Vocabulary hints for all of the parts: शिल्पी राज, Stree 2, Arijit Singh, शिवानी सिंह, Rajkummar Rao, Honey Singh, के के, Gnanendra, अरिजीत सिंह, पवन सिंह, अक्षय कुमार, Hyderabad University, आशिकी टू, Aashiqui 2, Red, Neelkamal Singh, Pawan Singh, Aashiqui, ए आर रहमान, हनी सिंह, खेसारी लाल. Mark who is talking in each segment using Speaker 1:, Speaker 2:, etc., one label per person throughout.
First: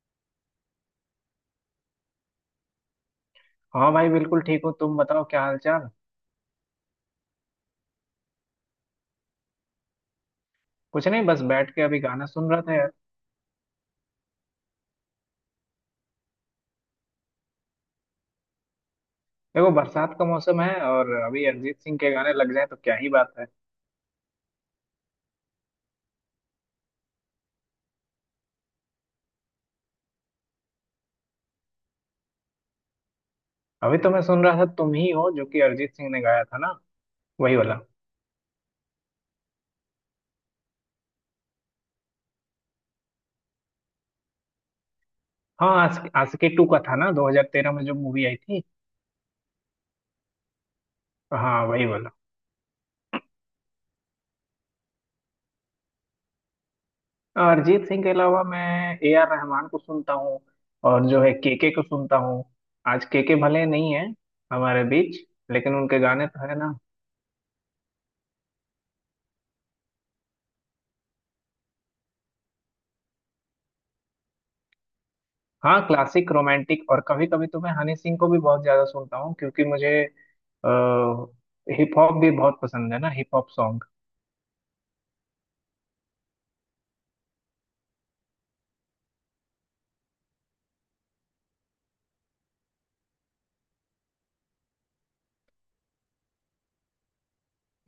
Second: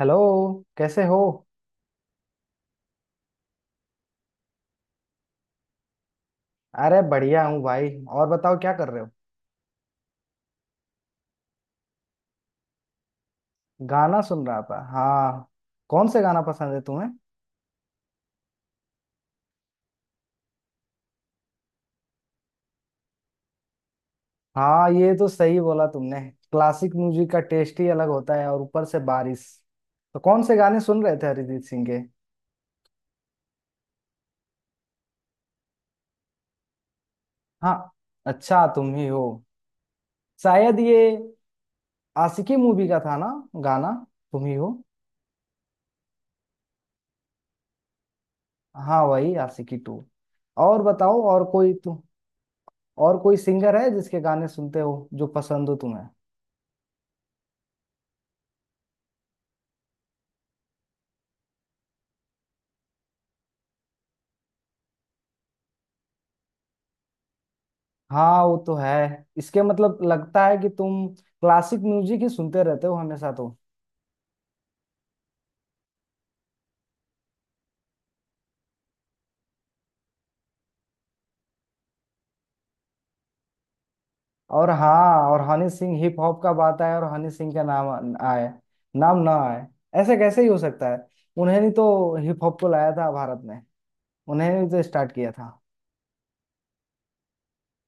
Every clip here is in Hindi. Speaker 1: हेलो। कैसे हो?
Speaker 2: हाँ भाई, बिल्कुल ठीक हो। तुम बताओ, क्या हाल चाल।
Speaker 1: अरे बढ़िया हूँ भाई। और बताओ क्या कर रहे हो?
Speaker 2: कुछ नहीं, बस बैठ के अभी गाना सुन रहा था यार।
Speaker 1: गाना सुन रहा था हाँ। कौन से गाना पसंद है तुम्हें?
Speaker 2: देखो, बरसात का मौसम है और अभी अरिजीत सिंह के गाने लग जाए तो क्या ही बात है।
Speaker 1: हाँ ये तो सही बोला तुमने। क्लासिक म्यूजिक का टेस्ट ही अलग होता है और ऊपर से बारिश। तो कौन से गाने सुन रहे थे अरिजीत सिंह के?
Speaker 2: अभी तो मैं सुन रहा था तुम ही हो, जो कि अरिजीत सिंह ने गाया था ना, वही
Speaker 1: हाँ।
Speaker 2: वाला।
Speaker 1: अच्छा तुम ही हो। शायद ये आशिकी मूवी का था ना गाना। तुम ही हो।
Speaker 2: हाँ आशिकी टू का था ना, 2013 में जो मूवी आई थी।
Speaker 1: हाँ वही आशिकी टू। और बताओ और
Speaker 2: हाँ
Speaker 1: कोई
Speaker 2: वही
Speaker 1: तुम।
Speaker 2: वाला।
Speaker 1: और कोई सिंगर है जिसके गाने सुनते हो जो पसंद हो तुम्हें?
Speaker 2: अरिजीत सिंह के अलावा मैं ए आर रहमान को सुनता हूँ, और जो है के को सुनता हूँ। आज के भले नहीं है हमारे बीच, लेकिन उनके गाने तो है ना।
Speaker 1: हाँ वो तो है। इसके मतलब लगता है कि तुम क्लासिक म्यूजिक ही सुनते रहते हो हमेशा तो।
Speaker 2: हाँ, क्लासिक, रोमांटिक और कभी कभी तो मैं हनी सिंह को भी बहुत ज्यादा सुनता हूँ, क्योंकि मुझे हिप हॉप भी बहुत पसंद है ना, हिप हॉप सॉन्ग।
Speaker 1: और हाँ और हनी सिंह। हिप हॉप का बात आए और हनी सिंह का नाम आए। नाम ना आए ऐसे कैसे ही हो सकता है। उन्हें नहीं तो हिप हॉप को लाया था भारत में। उन्हें नहीं तो स्टार्ट किया था।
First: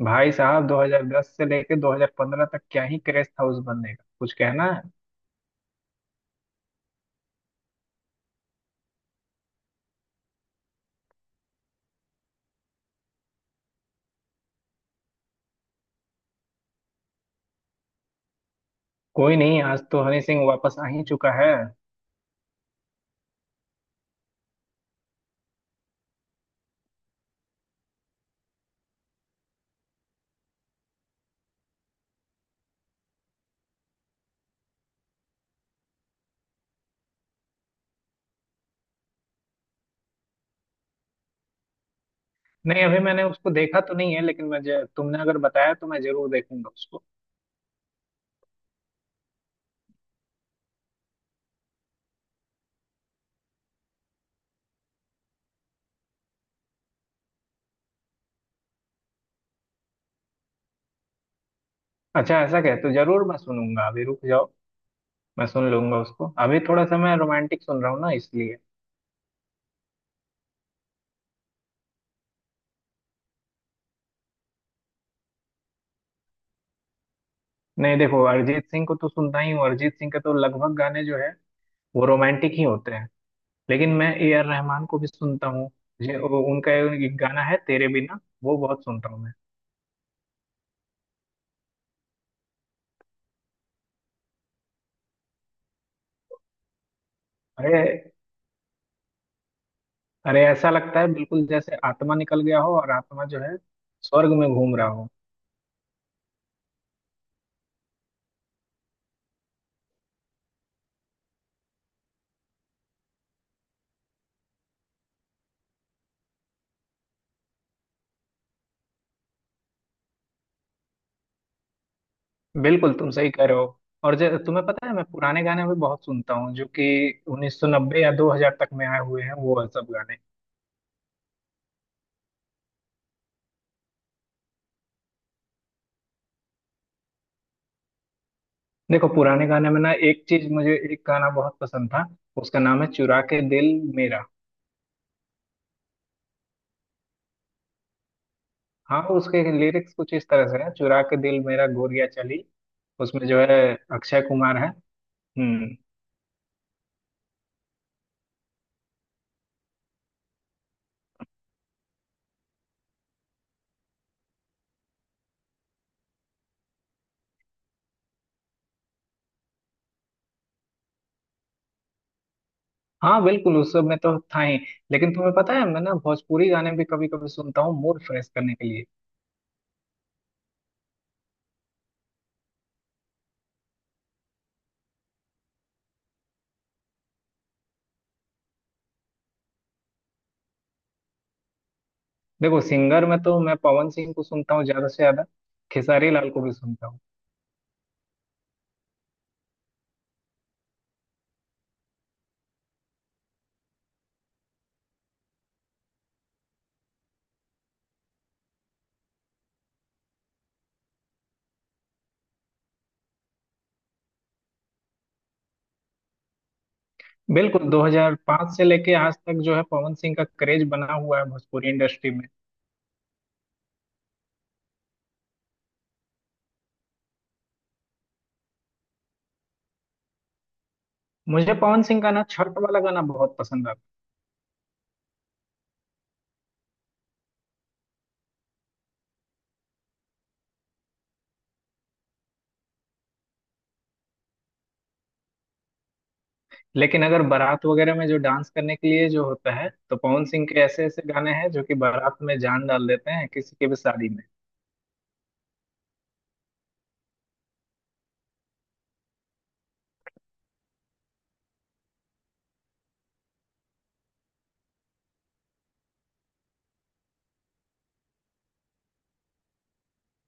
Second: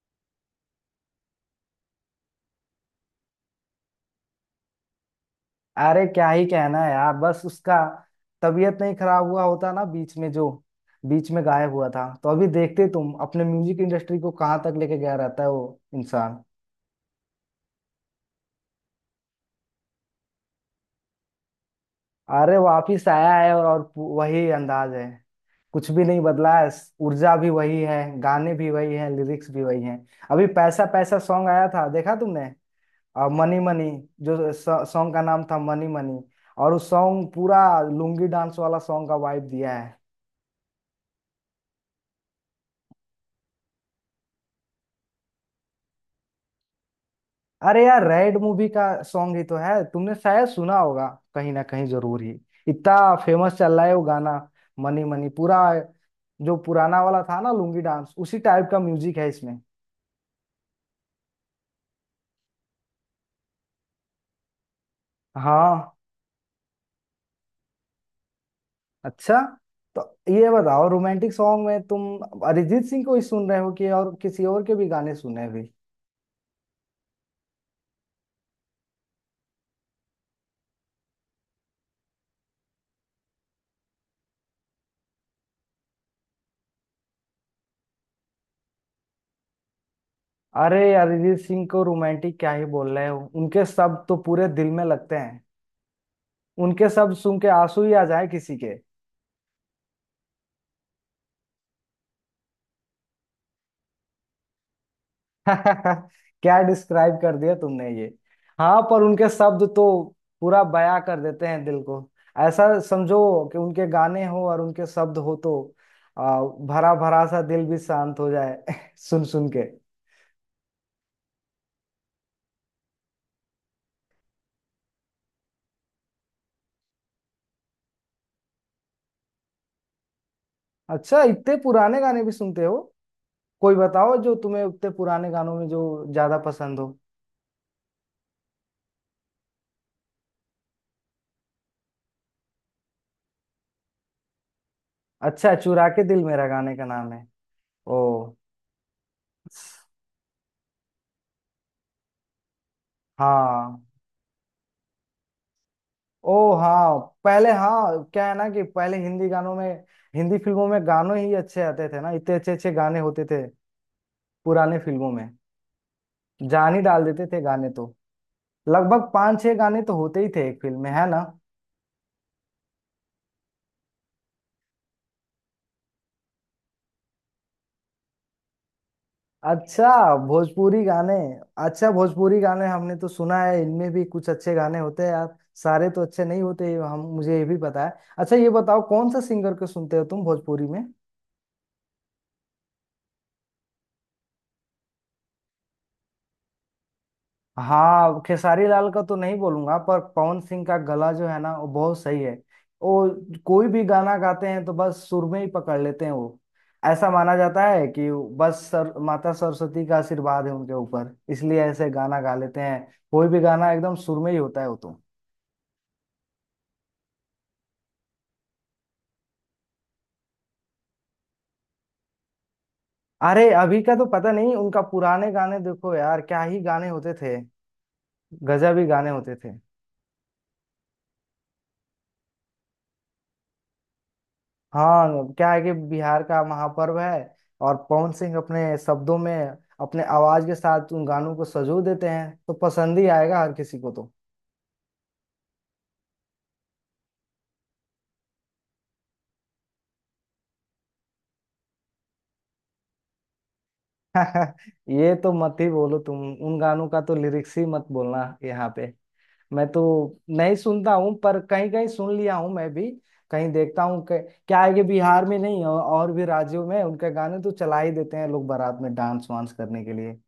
Speaker 2: भाई साहब, 2010 से लेके 2015 तक क्या ही क्रेज था उस बंदे का, कुछ कहना है।
Speaker 1: अरे क्या ही कहना है यार बस उसका। तबीयत नहीं खराब हुआ होता ना बीच में जो बीच में गायब हुआ था तो अभी देखते तुम अपने म्यूजिक इंडस्ट्री को कहाँ तक लेके गया रहता है वो इंसान।
Speaker 2: कोई नहीं, आज तो हनी सिंह वापस आ ही चुका है।
Speaker 1: अरे वापिस आया है और वही अंदाज है। कुछ भी नहीं बदला है। ऊर्जा भी वही है, गाने भी वही है, लिरिक्स भी वही हैं। अभी पैसा पैसा सॉन्ग आया था, देखा तुमने? और मनी मनी जो सॉन्ग का नाम था, मनी मनी। और उस सॉन्ग पूरा लुंगी डांस वाला सॉन्ग का वाइब दिया है।
Speaker 2: नहीं, अभी मैंने उसको देखा तो नहीं है, लेकिन मैं तुमने अगर बताया तो मैं जरूर देखूंगा उसको।
Speaker 1: अरे यार रेड मूवी का सॉन्ग ही तो है, तुमने शायद सुना होगा। कहीं ना कहीं जरूर ही इतना फेमस चल रहा है वो गाना। मनी मनी पूरा जो पुराना वाला था ना लुंगी डांस उसी टाइप का म्यूजिक है इसमें।
Speaker 2: अच्छा, ऐसा कह तो जरूर मैं सुनूंगा। अभी रुक जाओ, मैं सुन
Speaker 1: हाँ।
Speaker 2: लूंगा उसको। अभी थोड़ा सा मैं रोमांटिक सुन रहा हूँ ना, इसलिए।
Speaker 1: अच्छा तो ये बताओ रोमांटिक सॉन्ग में तुम अरिजीत सिंह को ही सुन रहे हो कि और किसी और के भी गाने सुने भी?
Speaker 2: नहीं देखो, अरिजीत सिंह को तो सुनता ही हूँ। अरिजीत सिंह के तो लगभग गाने जो है वो रोमांटिक ही होते हैं। लेकिन मैं ए आर रहमान को भी सुनता हूँ। उनका एक गाना है, तेरे बिना, वो बहुत सुनता हूँ मैं।
Speaker 1: अरे अरिजीत सिंह को रोमांटिक क्या ही बोल रहे हो, उनके शब्द तो पूरे दिल में लगते हैं। उनके शब्द सुन के आंसू
Speaker 2: अरे,
Speaker 1: ही आ जाए किसी के।
Speaker 2: अरे, ऐसा लगता है बिल्कुल जैसे आत्मा निकल गया हो और आत्मा जो है स्वर्ग में घूम रहा हो।
Speaker 1: क्या डिस्क्राइब कर दिया तुमने ये। हाँ पर उनके शब्द तो पूरा बयां कर देते हैं दिल को। ऐसा समझो कि उनके गाने हो और उनके शब्द हो तो आ, भरा भरा सा दिल भी शांत हो जाए सुन सुन के।
Speaker 2: बिल्कुल, तुम सही कह रहे हो। और जो, तुम्हें पता है, मैं पुराने गाने भी बहुत सुनता हूँ, जो कि 1990 या 2000 तक में आए हुए हैं वो सब गाने।
Speaker 1: अच्छा इतने पुराने गाने भी सुनते हो? कोई बताओ जो तुम्हें उतने पुराने गानों में जो ज्यादा पसंद हो।
Speaker 2: देखो, पुराने गाने में ना एक चीज, मुझे एक गाना बहुत पसंद था। उसका नाम है चुरा के दिल मेरा।
Speaker 1: अच्छा चुरा के दिल मेरा गाने का नाम है। ओ
Speaker 2: हाँ, उसके लिरिक्स कुछ इस तरह से है, चुरा के दिल मेरा गोरिया चली। उसमें जो है
Speaker 1: हाँ।
Speaker 2: अक्षय कुमार है। हम्म।
Speaker 1: ओ हाँ पहले। हाँ क्या है ना कि पहले हिंदी गानों में हिंदी फिल्मों में गानों ही अच्छे आते थे ना। इतने अच्छे अच्छे गाने होते थे पुराने फिल्मों में। जान ही डाल देते थे गाने तो। लगभग पांच छह गाने तो होते ही थे एक फिल्म में, है ना?
Speaker 2: हाँ बिल्कुल, उस सब में तो था ही। लेकिन तुम्हें पता है, मैं ना भोजपुरी गाने भी कभी कभी सुनता हूँ मूड फ्रेश करने के लिए।
Speaker 1: अच्छा भोजपुरी गाने। अच्छा भोजपुरी गाने हमने तो सुना है, इनमें भी कुछ अच्छे गाने होते हैं यार। सारे तो अच्छे नहीं होते ये हम मुझे ये भी पता है। अच्छा ये बताओ कौन सा सिंगर को सुनते हो तुम भोजपुरी में?
Speaker 2: देखो, सिंगर में तो मैं पवन सिंह को सुनता हूँ ज्यादा से ज्यादा। खेसारी लाल को भी सुनता हूँ।
Speaker 1: हाँ खेसारी लाल का तो नहीं बोलूंगा पर पवन सिंह का गला जो है ना वो बहुत सही है। वो कोई भी गाना गाते हैं तो बस सुर में ही पकड़ लेते हैं वो। ऐसा माना जाता है कि बस सर माता सरस्वती का आशीर्वाद है उनके ऊपर इसलिए ऐसे गाना गा लेते हैं। कोई भी गाना एकदम सुर में ही होता है वो तो।
Speaker 2: बिल्कुल, 2005 से लेके आज तक जो है पवन सिंह का क्रेज बना हुआ है भोजपुरी इंडस्ट्री में।
Speaker 1: अरे अभी का तो पता नहीं उनका, पुराने गाने देखो यार क्या ही गाने होते थे। गजब ही गाने होते थे।
Speaker 2: मुझे पवन सिंह का ना छठ वाला गाना बहुत पसंद आता
Speaker 1: हाँ क्या है कि बिहार का महापर्व है। और पवन सिंह अपने शब्दों में अपने आवाज के साथ उन गानों को सजो देते हैं तो पसंद ही आएगा हर किसी को तो।
Speaker 2: है। लेकिन अगर बारात वगैरह में जो डांस करने के लिए जो होता है, तो पवन सिंह के ऐसे ऐसे गाने हैं जो कि बारात में जान डाल देते हैं किसी की भी शादी में।
Speaker 1: ये तो मत ही बोलो तुम। उन गानों का तो लिरिक्स ही मत बोलना यहाँ पे। मैं तो नहीं सुनता हूँ पर कहीं कहीं सुन लिया हूँ मैं भी। कहीं देखता हूँ। क्या है कि बिहार में नहीं, और और भी राज्यों में उनके गाने तो चला ही देते हैं लोग बारात में डांस वांस करने के लिए।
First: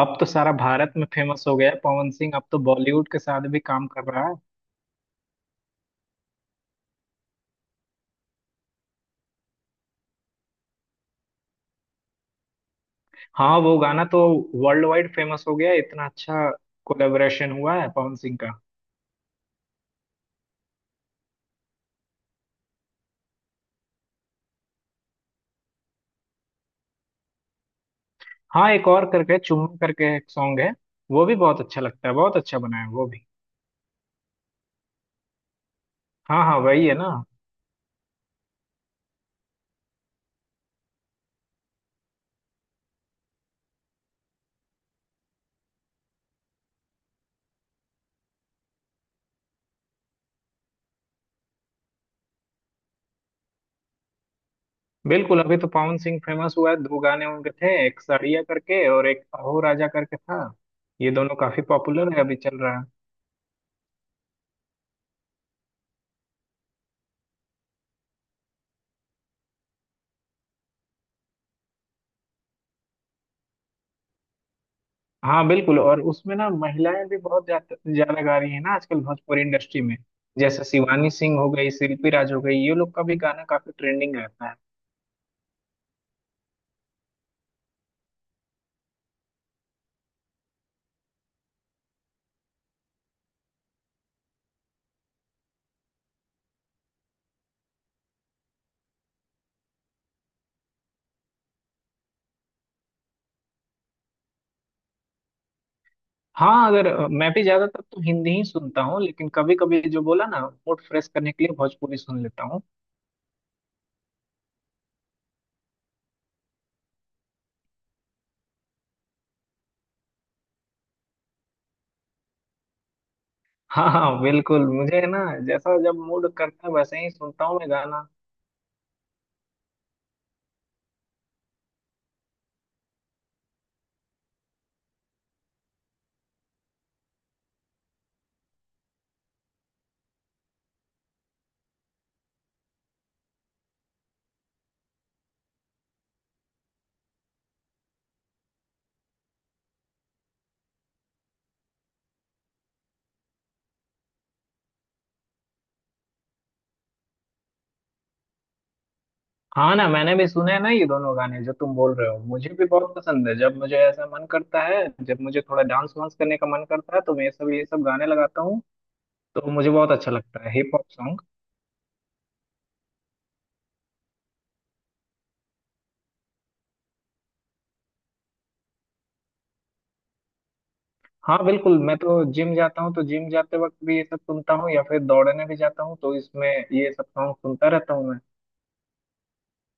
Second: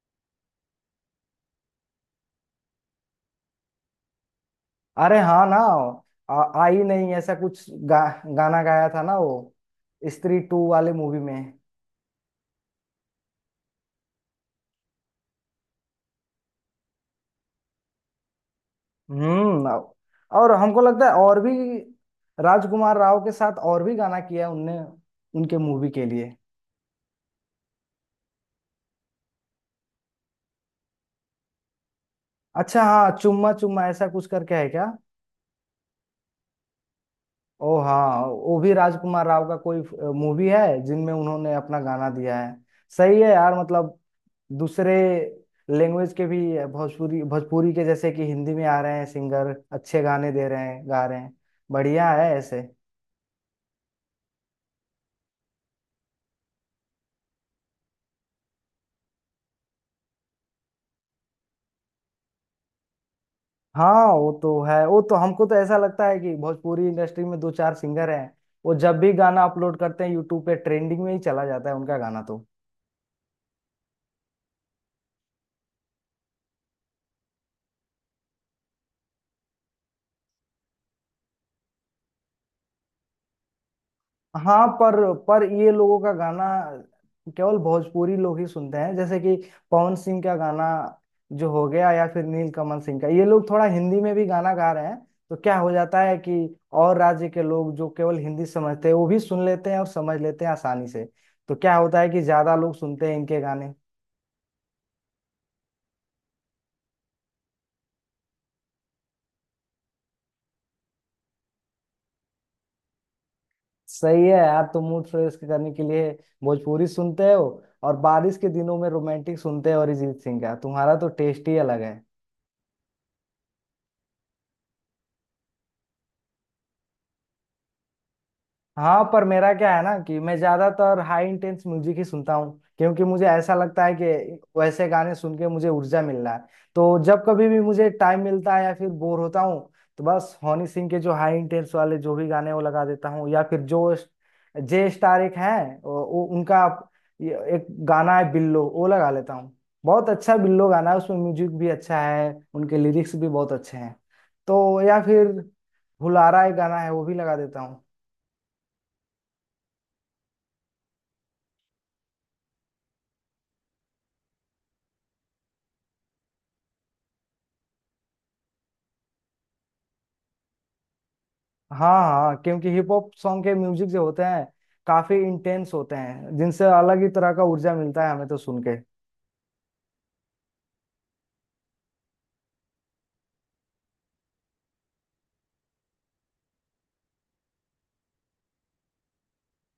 Speaker 2: अब तो सारा भारत में फेमस हो गया है पवन सिंह। अब तो बॉलीवुड के साथ भी काम कर रहा है।
Speaker 1: अरे हाँ ना। आई नहीं ऐसा कुछ गाना गाया था ना वो स्त्री टू वाले मूवी में।
Speaker 2: हाँ, वो गाना तो वर्ल्ड वाइड फेमस हो गया है, इतना अच्छा कोलेबोरेशन हुआ है पवन सिंह का।
Speaker 1: हम्म। और हमको लगता है और भी राजकुमार राव के साथ और भी गाना किया है उनने उनके मूवी के लिए।
Speaker 2: हाँ, एक और करके चुम्मा करके एक सॉन्ग है, वो भी बहुत अच्छा लगता है, बहुत अच्छा बना
Speaker 1: अच्छा
Speaker 2: है वो
Speaker 1: हाँ,
Speaker 2: भी।
Speaker 1: चुम्मा चुम्मा ऐसा कुछ करके है क्या?
Speaker 2: हाँ हाँ, वही है ना।
Speaker 1: ओ हाँ वो भी राजकुमार राव का कोई मूवी है जिनमें उन्होंने अपना गाना दिया है। सही है यार, मतलब दूसरे लैंग्वेज के भी, भोजपुरी भोजपुरी के जैसे कि हिंदी में आ रहे हैं सिंगर, अच्छे गाने दे रहे हैं, गा रहे हैं। बढ़िया है ऐसे।
Speaker 2: बिल्कुल, अभी तो पवन सिंह फेमस हुआ है। दो गाने उनके थे, एक साड़िया करके और एक अहो राजा करके था। ये दोनों काफी पॉपुलर है, अभी चल रहा है।
Speaker 1: हाँ वो तो है। वो तो हमको तो ऐसा लगता है कि भोजपुरी इंडस्ट्री में दो चार सिंगर हैं, वो जब भी गाना अपलोड करते हैं यूट्यूब पे ट्रेंडिंग में ही चला जाता है उनका गाना तो।
Speaker 2: हाँ बिल्कुल, और उसमें ना महिलाएं भी बहुत ज्यादा ज्यादा गा रही है ना आजकल भोजपुरी इंडस्ट्री में। जैसे शिवानी सिंह हो गई, शिल्पी राज हो गई, ये लोग का भी गाना काफी ट्रेंडिंग रहता है।
Speaker 1: हाँ पर ये लोगों का गाना केवल भोजपुरी लोग ही सुनते हैं जैसे कि पवन सिंह का गाना जो हो गया, या फिर नीलकमल सिंह का। ये लोग थोड़ा हिंदी में भी गाना गा रहे हैं तो क्या हो जाता है कि और राज्य के लोग जो केवल हिंदी समझते हैं वो भी सुन लेते हैं और समझ लेते हैं आसानी से। तो क्या होता है कि ज्यादा लोग सुनते हैं इनके गाने।
Speaker 2: हाँ, अगर अ, मैं भी ज्यादातर तो हिंदी ही सुनता हूँ, लेकिन कभी कभी जो बोला ना, मूड फ्रेश करने के लिए भोजपुरी सुन लेता हूँ।
Speaker 1: सही है यार, तो मूड फ्रेश करने के लिए भोजपुरी सुनते हो और बारिश के दिनों में रोमांटिक सुनते हो अरिजीत सिंह का, तुम्हारा तो टेस्ट ही अलग है।
Speaker 2: हाँ हाँ बिल्कुल, मुझे है ना, जैसा जब मूड करता है वैसे ही सुनता हूँ मैं गाना।
Speaker 1: हाँ पर मेरा क्या है ना कि मैं ज्यादातर हाई इंटेंस म्यूजिक ही सुनता हूँ क्योंकि मुझे ऐसा लगता है कि वैसे गाने सुन के मुझे ऊर्जा मिल रहा है। तो जब कभी भी मुझे टाइम मिलता है या फिर बोर होता हूँ तो बस हनी सिंह के जो हाई इंटेंस वाले जो भी गाने हैं, वो लगा देता हूँ। या फिर जो जे स्टार एक हैं उनका ये एक गाना है बिल्लो, वो लगा लेता हूँ। बहुत अच्छा बिल्लो गाना है, उसमें म्यूजिक भी अच्छा है, उनके लिरिक्स भी बहुत अच्छे हैं। तो या फिर हुलारा एक गाना है वो भी लगा देता हूँ।
Speaker 2: हाँ ना, मैंने भी सुने हैं ना ये दोनों गाने जो तुम बोल रहे हो, मुझे भी बहुत पसंद है। जब मुझे ऐसा मन करता है, जब मुझे थोड़ा डांस वांस करने का मन करता है, तो मैं ये सब गाने लगाता हूँ। तो मुझे बहुत अच्छा लगता है हिप हॉप सॉन्ग।
Speaker 1: हाँ हाँ क्योंकि हिप हॉप सॉन्ग के म्यूजिक जो होते हैं काफी इंटेंस होते हैं जिनसे अलग ही तरह का ऊर्जा मिलता है हमें तो सुन के।
Speaker 2: हाँ बिल्कुल, मैं तो जिम जाता हूँ, तो जिम जाते वक्त भी ये सब सुनता हूँ, या फिर दौड़ने भी जाता हूँ तो इसमें ये सब सॉन्ग सुनता रहता हूँ मैं।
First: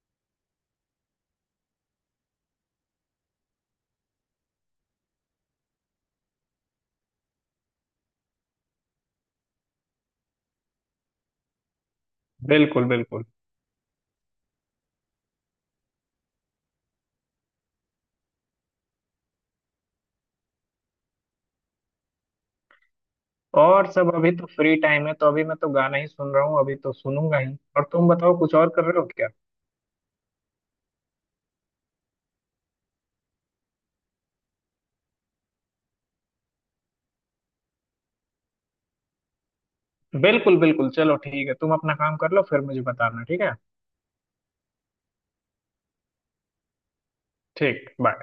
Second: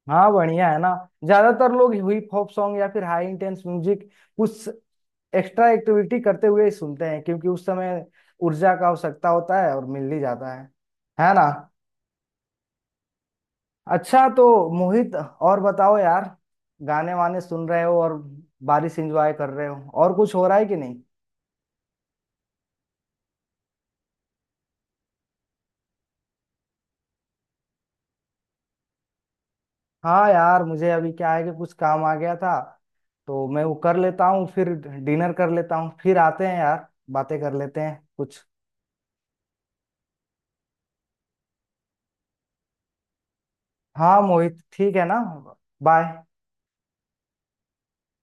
Speaker 1: हाँ बढ़िया है ना। ज्यादातर लोग हिप हॉप सॉन्ग या फिर हाई इंटेंस म्यूजिक कुछ एक्स्ट्रा एक्टिविटी करते हुए ही सुनते हैं क्योंकि उस समय ऊर्जा का आवश्यकता होता है और मिल ही जाता है ना?
Speaker 2: बिल्कुल बिल्कुल।
Speaker 1: अच्छा तो मोहित और बताओ यार, गाने वाने सुन रहे हो और बारिश एंजॉय कर रहे हो, और कुछ हो रहा है कि नहीं?
Speaker 2: और सब अभी तो फ्री टाइम है, तो अभी मैं तो गाना ही सुन रहा हूँ, अभी तो सुनूंगा ही। और तुम बताओ, कुछ और कर रहे हो क्या।
Speaker 1: हाँ यार मुझे अभी क्या है कि कुछ काम आ गया था तो मैं वो कर लेता हूँ, फिर डिनर कर लेता हूँ, फिर आते हैं यार बातें कर लेते हैं कुछ।
Speaker 2: बिल्कुल बिल्कुल, चलो ठीक है, तुम अपना काम कर लो, फिर मुझे बताना ठीक है।
Speaker 1: हाँ मोहित ठीक है ना। बाय।
Speaker 2: ठीक, बाय।